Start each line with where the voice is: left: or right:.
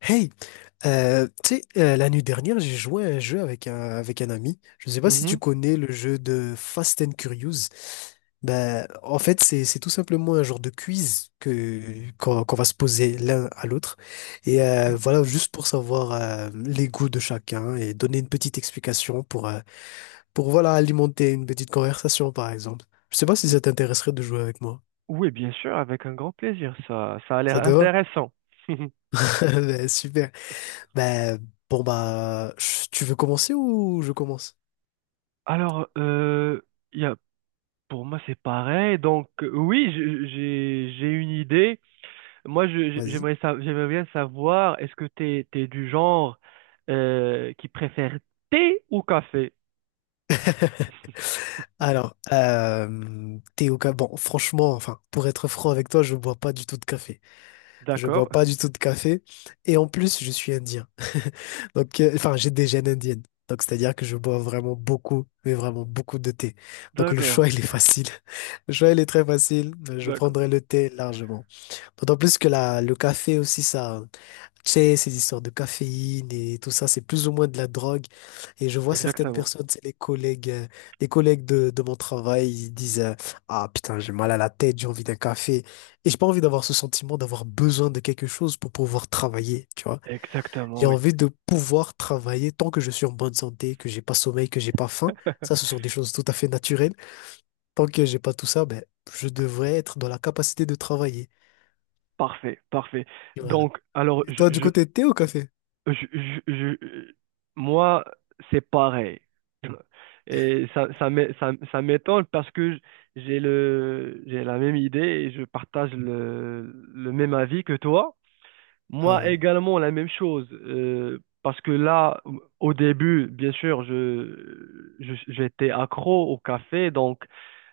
left: Hey, tu sais, l'année dernière, j'ai joué à un jeu avec avec un ami. Je ne sais pas si tu
right: Mhm.
left: connais le jeu de Fast and Curious. Ben, en fait, c'est tout simplement un genre de quiz qu'on va se poser l'un à l'autre. Et voilà, juste pour savoir les goûts de chacun et donner une petite explication pour voilà, alimenter une petite conversation, par exemple. Je ne sais pas si
right: Ou-
left: ça t'intéresserait de jouer avec moi.
right: Oui, bien sûr, avec un grand plaisir. Ça a l'air
left: Ça te va?
right: intéressant.
left: Ben, super. Ben, tu veux commencer ou je commence?
right: Alors, y a- pour moi, c'est pareil. Donc, oui, j'ai une idée. Moi,
left: Vas-y.
right: j'aimerais bien savoir, est-ce que t'es du genre qui préfère thé ou café?
left: Alors, Bon, franchement, enfin, pour être franc avec toi, je bois pas du tout de café. Je
right: D'accord,
left: bois pas du tout de café. Et en plus, je suis indien. Donc, enfin, j'ai des gènes indiennes. Donc, c'est-à-dire que je bois vraiment beaucoup, mais vraiment beaucoup de thé. Donc, le
right: d'accord,
left: choix, il est facile. Le choix, il est très facile. Je
right: d'accord.
left: prendrai le thé largement. D'autant plus que le café aussi, ça. Tu sais, ces histoires de caféine et tout ça, c'est plus ou moins de la drogue. Et je vois certaines
right: Exactement,
left: personnes, c'est les collègues de mon travail, ils disent ah putain, j'ai mal à la tête, j'ai envie d'un café. Et j'ai pas envie d'avoir ce sentiment d'avoir besoin de quelque chose pour pouvoir travailler, tu vois.
right: exactement,
left: J'ai
right: oui.
left: envie de pouvoir travailler tant que je suis en bonne santé, que j'ai pas sommeil, que j'ai pas faim. Ça, ce sont des choses tout à fait naturelles. Tant que j'ai pas tout ça, ben, je devrais être dans la capacité de travailler.
right: Parfait, parfait.
left: Et voilà.
right: Donc, alors,
left: Et toi, du
right: je,
left: côté, t'es au café?
right: Je, je- je- moi, c'est pareil. Et ça m'étonne parce que j'ai la même idée et je partage le même avis que toi. Moi
left: Ah.
right: également, la même chose. Parce que là, au début, bien sûr, j'étais accro au café, donc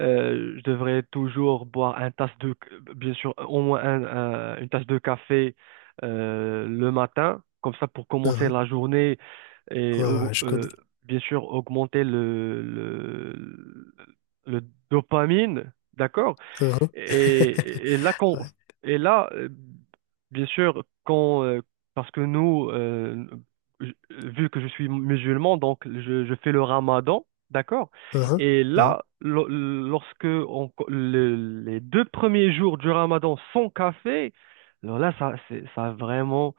right: je devrais toujours boire bien sûr, au moins un- une tasse de café le matin, comme ça pour commencer
left: Uhum.
right: la journée et
left: Ouais, ouais, ouais, je connais.
right: bien sûr augmenter le dopamine, d'accord?
left: Uhum.
right: Et, et là, quand,
left: Ouais.
right: et là, bien sûr, parce que vu que je suis musulman, donc je fais le ramadan, d'accord?
left: Uhum.
right: Et
left: Uhum.
right: là, lorsque on- co- le- les deux premiers jours du ramadan sont café, alors là, ça vraiment,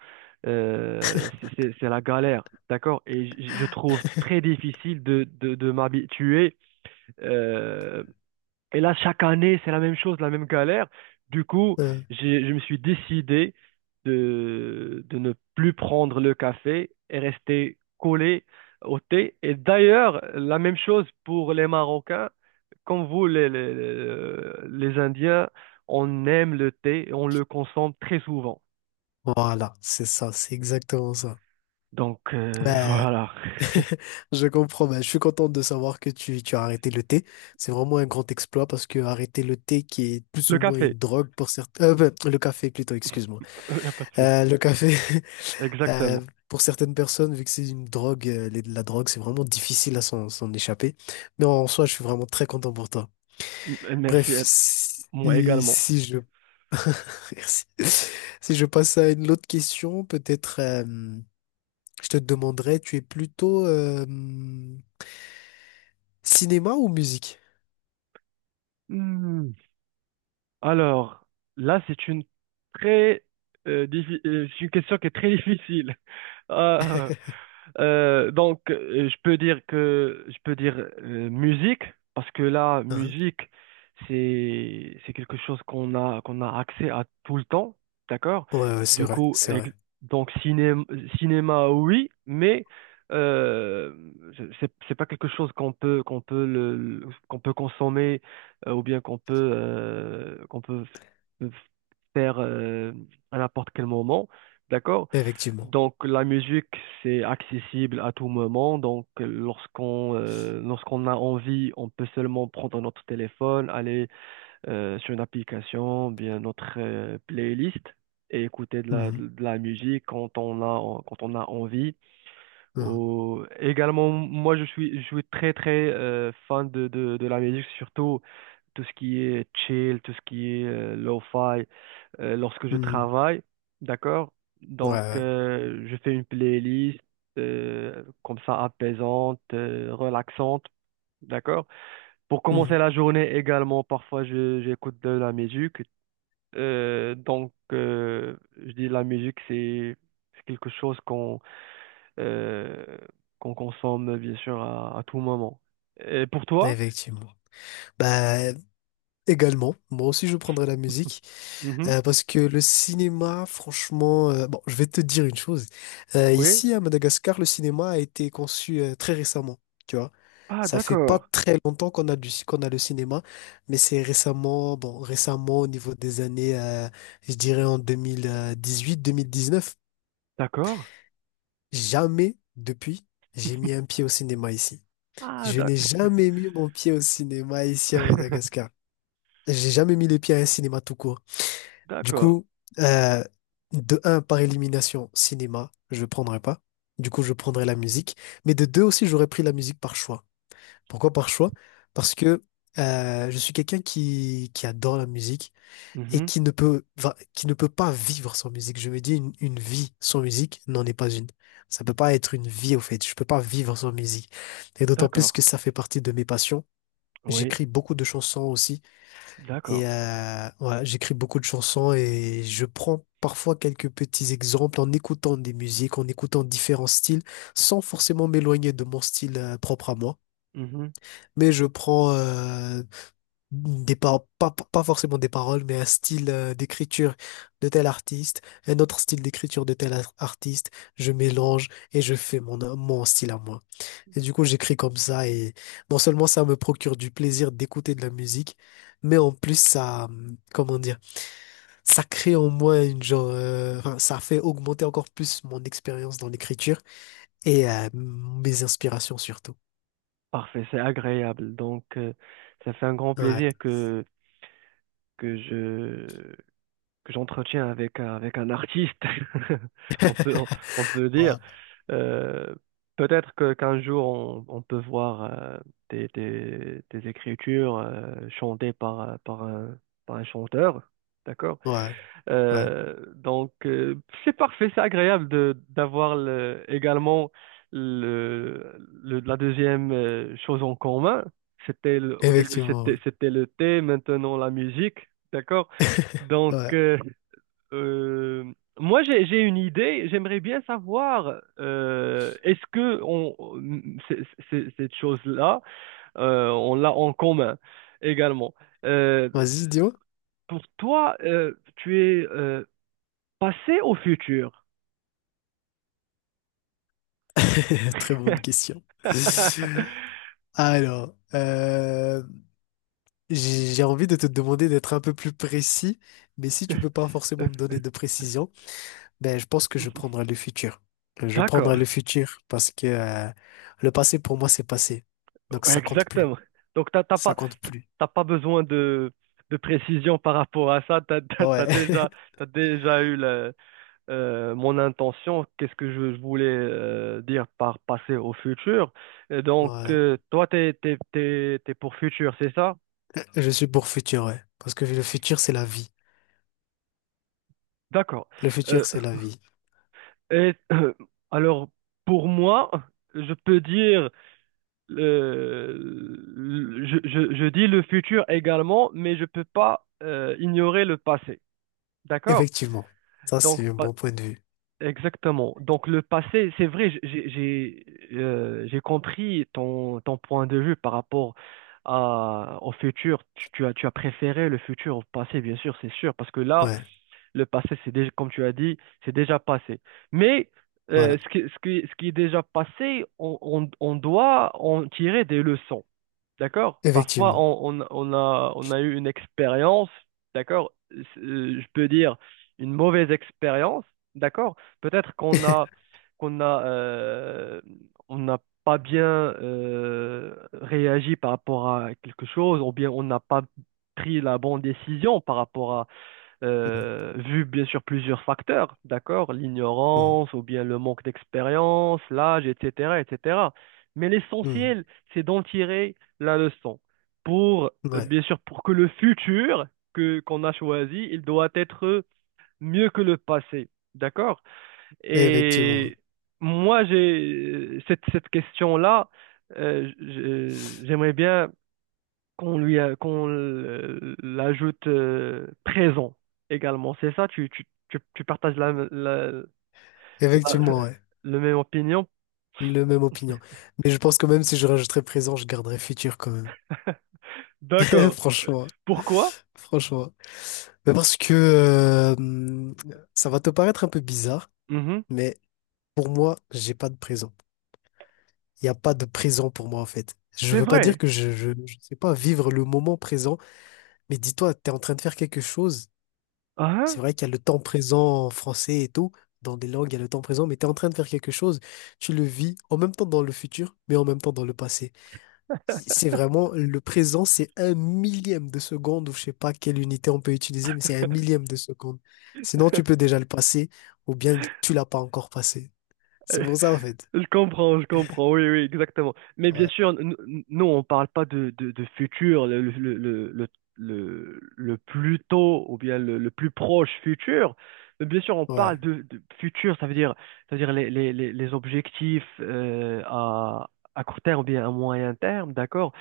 right: c'est la galère, d'accord? Et je trouve très difficile de m'habituer euh, et là, chaque année, c'est la même chose, la même galère. Du coup,
left: Uhum.
right: je me suis décidé de ne plus prendre le café et rester collé au thé. Et d'ailleurs, la même chose pour les Marocains. Comme vous, les Indiens, on aime le thé et on le consomme très souvent.
left: Voilà, c'est ça, c'est exactement ça.
right: Donc,
left: Ben,
right: voilà.
left: je comprends, ben, je suis content de savoir que tu as arrêté le thé. C'est vraiment un grand exploit parce que arrêter le thé qui est plus
right: Le
left: ou moins
right: café,
left: une drogue pour certains... ben, le café plutôt, excuse-moi.
right: il n'y a pas de souci.
left: Le café, euh,
right: Exactement.
left: pour certaines personnes, vu que c'est une drogue, la drogue, c'est vraiment difficile à s'en échapper. Mais en soi, je suis vraiment très content pour toi.
right: Merci
left: Bref,
right: à moi également.
left: si je, si si je passe à une autre question, peut-être je te demanderais, tu es plutôt cinéma ou musique?
right: Hmm. Alors, là, c'est une très c'est une question qui est très difficile. Donc, je peux dire musique parce que là,
left: Hein.
right: musique, c'est quelque chose qu'on a accès à tout le temps, d'accord?
left: Ouais, ouais,
right: Du coup,
left: c'est vrai,
right: donc cinéma, oui, mais euh, c'est pas quelque chose qu'on peut qu'on peut consommer ou bien qu'on peut f- f- faire à n'importe quel moment, d'accord?
left: effectivement.
right: Donc la musique, c'est accessible à tout moment. Donc lorsqu'on a envie, on peut seulement prendre notre téléphone, aller sur une application, bien notre playlist et écouter
left: Mhm,
right: de la musique quand on a envie.
left: mhm,
right: Également, moi je suis très très fan de la musique, surtout tout ce qui est chill, tout ce qui est lo-fi, lorsque je
left: mhm.
right: travaille, d'accord?
left: Ouais,
right: Donc,
left: ouais.
right: je fais une playlist comme ça apaisante, relaxante, d'accord? Pour commencer
left: Mhm.
right: la journée également, parfois j'écoute de la musique. Donc, je dis la musique, c'est quelque chose qu'on euh, qu'on consomme bien sûr à tout moment. Et pour toi?
left: Effectivement. Bah, également, moi aussi je prendrais la musique
right: Mhm.
left: parce que le cinéma, franchement, bon, je vais te dire une chose.
right: Oui.
left: Ici à Madagascar, le cinéma a été conçu très récemment, tu vois.
right: Ah,
left: Ça fait pas
right: d'accord,
left: très longtemps qu'on a le cinéma, mais c'est récemment, bon, récemment au niveau des années, je dirais en 2018-2019.
right: d'accord.
left: Jamais depuis, j'ai mis un pied au cinéma ici.
right: Ah,
left: Je
right: d'ac-
left: n'ai jamais mis mon pied au cinéma ici à Madagascar. J'ai jamais mis les pieds à un cinéma tout court. Du
right: d'accord.
left: coup, euh, de un, par élimination, cinéma, je ne prendrais pas. Du coup, je prendrais la musique. Mais de deux aussi, j'aurais pris la musique par choix. Pourquoi par choix? Parce que je suis quelqu'un qui adore la musique et
right: Mhm.
left: qui ne peut, qui ne peut pas vivre sans musique. Je me dis, une vie sans musique n'en est pas une. Ça peut pas être une vie, au fait. Je peux pas vivre sans musique. Et d'autant plus
right: D'accord.
left: que ça fait partie de mes passions.
right: Oui,
left: J'écris beaucoup de chansons aussi.
right: d'accord.
left: Et ouais, j'écris beaucoup de chansons et je prends parfois quelques petits exemples en écoutant des musiques, en écoutant différents styles, sans forcément m'éloigner de mon style propre à moi.
right: Mhm.
left: Mais je prends pas, pas forcément des paroles, mais un style d'écriture de tel artiste, un autre style d'écriture de tel artiste. Je mélange et je fais mon style à moi. Et du coup, j'écris comme ça et non seulement ça me procure du plaisir d'écouter de la musique, mais en plus ça, comment dire? Ça crée en moi une genre, enfin, ça fait augmenter encore plus mon expérience dans l'écriture et mes inspirations surtout.
right: Parfait, c'est agréable. Donc, ça fait un grand
left: Ouais.
right: plaisir que que j'entretiens avec, avec un artiste, on peut, on, on peut dire.
left: Ouais,
right: Euh, peut-être qu'un jour, on peut voir tes écritures chantées par, par un chanteur. D'accord?
left: ouais, ouais.
right: Donc, c'est parfait, c'est agréable de d'avoir également le, la deuxième chose en commun. Au début,
left: Effectivement. Ouais.
right: c'était le thé, maintenant la musique, d'accord? Donc,
left: Ouais.
right: euh, moi, j'ai une idée. J'aimerais bien savoir, est-ce que c'est- cette chose-là, on l'a en commun également. Euh,
left: Vas-y, dis-moi.
right: pour toi, tu es passé au futur.
left: Très bonne question. Alors, j'ai envie de te demander d'être un peu plus précis, mais si tu peux pas forcément me donner de précision, ben, je pense que je prendrai le futur. Je prendrai
right: D'accord,
left: le futur parce que le passé pour moi c'est passé. Donc ça compte plus.
right: exactement. Donc,
left: Ça compte
right: t'as
left: plus.
right: t'as pas besoin de précision par rapport à ça.
left: Ouais.
right: T'as déjà eu mon intention. Qu'est-ce que je voulais dire par passer au futur? Et donc,
left: Voilà.
right: toi, t'es pour futur, c'est ça?
left: Je suis pour futur, ouais. Parce que le futur c'est la vie.
right: D'accord.
left: Le
right: Euh,
left: futur c'est la vie.
right: et alors, pour moi, je peux dire le- je dis le futur également, mais je peux pas ignorer le passé. D'accord?
left: Effectivement. Ça
right: Donc,
left: c'est un bon point de vue.
right: exactement. Donc, le passé, c'est vrai, j'ai compris ton point de vue par rapport au futur. Tu as préféré le futur au passé, bien sûr, c'est sûr, parce que là,
left: Ouais.
right: le passé, c'est déjà, comme tu as dit, c'est déjà passé. Mais
left: Voilà.
right: ce qui, ce qui est déjà passé, on doit en tirer des leçons. D'accord? Parfois,
left: Effectivement.
right: on a eu une expérience, d'accord? Je peux dire une mauvaise expérience, d'accord? Peut-être qu'on a, on n'a pas bien réagi par rapport à quelque chose, ou bien on n'a pas pris la bonne décision par rapport
left: Mhm.
right: vu bien sûr plusieurs facteurs, d'accord, l'ignorance ou bien le manque d'expérience, l'âge, etc., etc. Mais
left: Mhm.
right: l'essentiel, c'est d'en tirer la leçon pour,
left: Mhm. Ouais.
right: bien sûr, pour que le futur que qu'on a choisi, il doit être mieux que le passé, d'accord?
left: Effectivement.
right: Et moi, j'ai cette question-là, j'aimerais bien l'ajoute présent également. C'est ça, tu partages la
left: Effectivement, ouais.
right: la même opinion?
left: Le même opinion. Mais je pense que même si je rajouterais présent, je garderais futur quand même.
right: D'accord.
left: Franchement,
right: Pourquoi?
left: franchement. Mais parce que ça va te paraître un peu bizarre,
right: Mhm.
left: mais pour moi, j'ai pas de présent. Il n'y a pas de présent pour moi, en fait. Je
right: C'est
left: veux pas dire
right: vrai.
left: que je sais pas vivre le moment présent, mais dis-toi, tu es en train de faire quelque chose.
right: Ah,
left: C'est
right: hein.
left: vrai qu'il y a le temps présent en français et tout. Dans des langues, il y a le temps présent, mais tu es en train de faire quelque chose. Tu le vis en même temps dans le futur, mais en même temps dans le passé. Si, c'est vraiment le présent, c'est un millième de seconde, ou je sais pas quelle unité on peut utiliser, mais c'est un millième de seconde. Sinon, tu peux déjà le passer, ou bien tu l'as pas encore passé. C'est pour ça, en fait.
right: Je comprends, oui, oui, exactement. Mais bien
left: Ouais,
right: sûr, nous, on parle pas de futur, le plus tôt ou bien le plus proche futur. Mais bien sûr, on
left: ouais.
right: parle de futur, ça veut dire les objectifs à court terme ou bien à moyen terme, d'accord?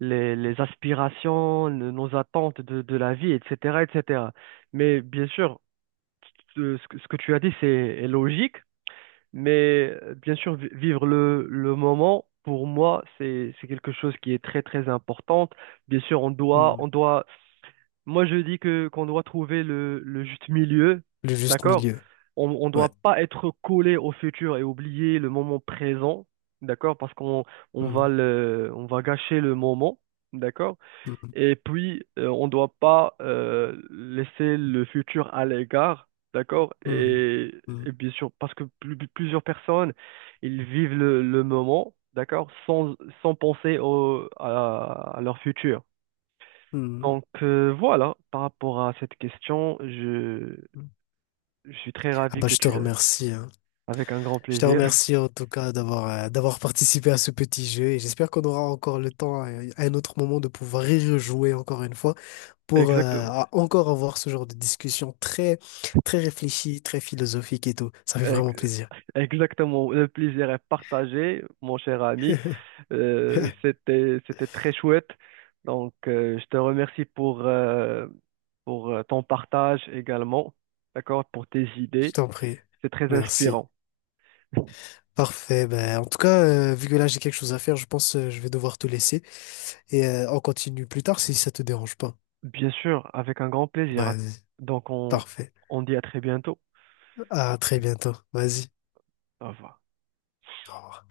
right: Les aspirations, nos attentes de la vie, etc., etc. Mais bien sûr, ce que tu as dit, c'est est logique. Mais bien sûr, vivre le moment, pour moi, c'est quelque chose qui est très, très importante. Bien sûr,
left: Hmm.
right: on doit, moi, je dis que, qu'on doit trouver le juste milieu,
left: Le juste
right: d'accord?
left: milieu.
right: On
left: Ouais.
right: doit pas être collé au futur et oublier le moment présent, d'accord? Parce
left: Hmm.
right: on va gâcher le moment, d'accord?
left: Hmm.
right: Et puis, on ne doit pas laisser le futur à l'égard, d'accord?
left: Hmm.
right: Et,
left: Hmm.
right: et bien sûr, parce que plusieurs personnes, ils vivent le moment, d'accord? Sans, sans penser à leur futur.
left: Hmm.
right: Donc voilà, par rapport à cette question,
left: Hmm.
right: je suis très
left: Ah
right: ravi
left: bah,
right: que
left: je te
right: tu l'aies.
left: remercie, hein.
right: Avec un grand
left: Je te
right: plaisir.
left: remercie en tout cas d'avoir d'avoir participé à ce petit jeu. Et j'espère qu'on aura encore encore le temps à un autre moment de pouvoir y rejouer encore une fois. Pour
right: Exactement.
left: encore avoir ce genre de discussion très, très réfléchie, très philosophique et tout. Ça fait vraiment plaisir.
right: Exactement, le plaisir est partagé, mon cher ami.
left: Je
right: C'était très chouette. Donc, je te remercie pour ton partage également, d'accord, pour tes idées.
left: t'en prie. Prie.
right: C'est très
left: Merci.
right: inspirant.
left: Parfait. Ben, en tout cas, vu que là, j'ai quelque chose à faire, je pense que je vais devoir te laisser. Et on continue plus tard si ça te dérange pas.
right: Bien sûr, avec un grand plaisir.
left: Vas-y.
right: Donc,
left: Parfait.
right: on dit à très bientôt.
left: À très bientôt. Vas-y.
right: Au revoir.
left: Au revoir.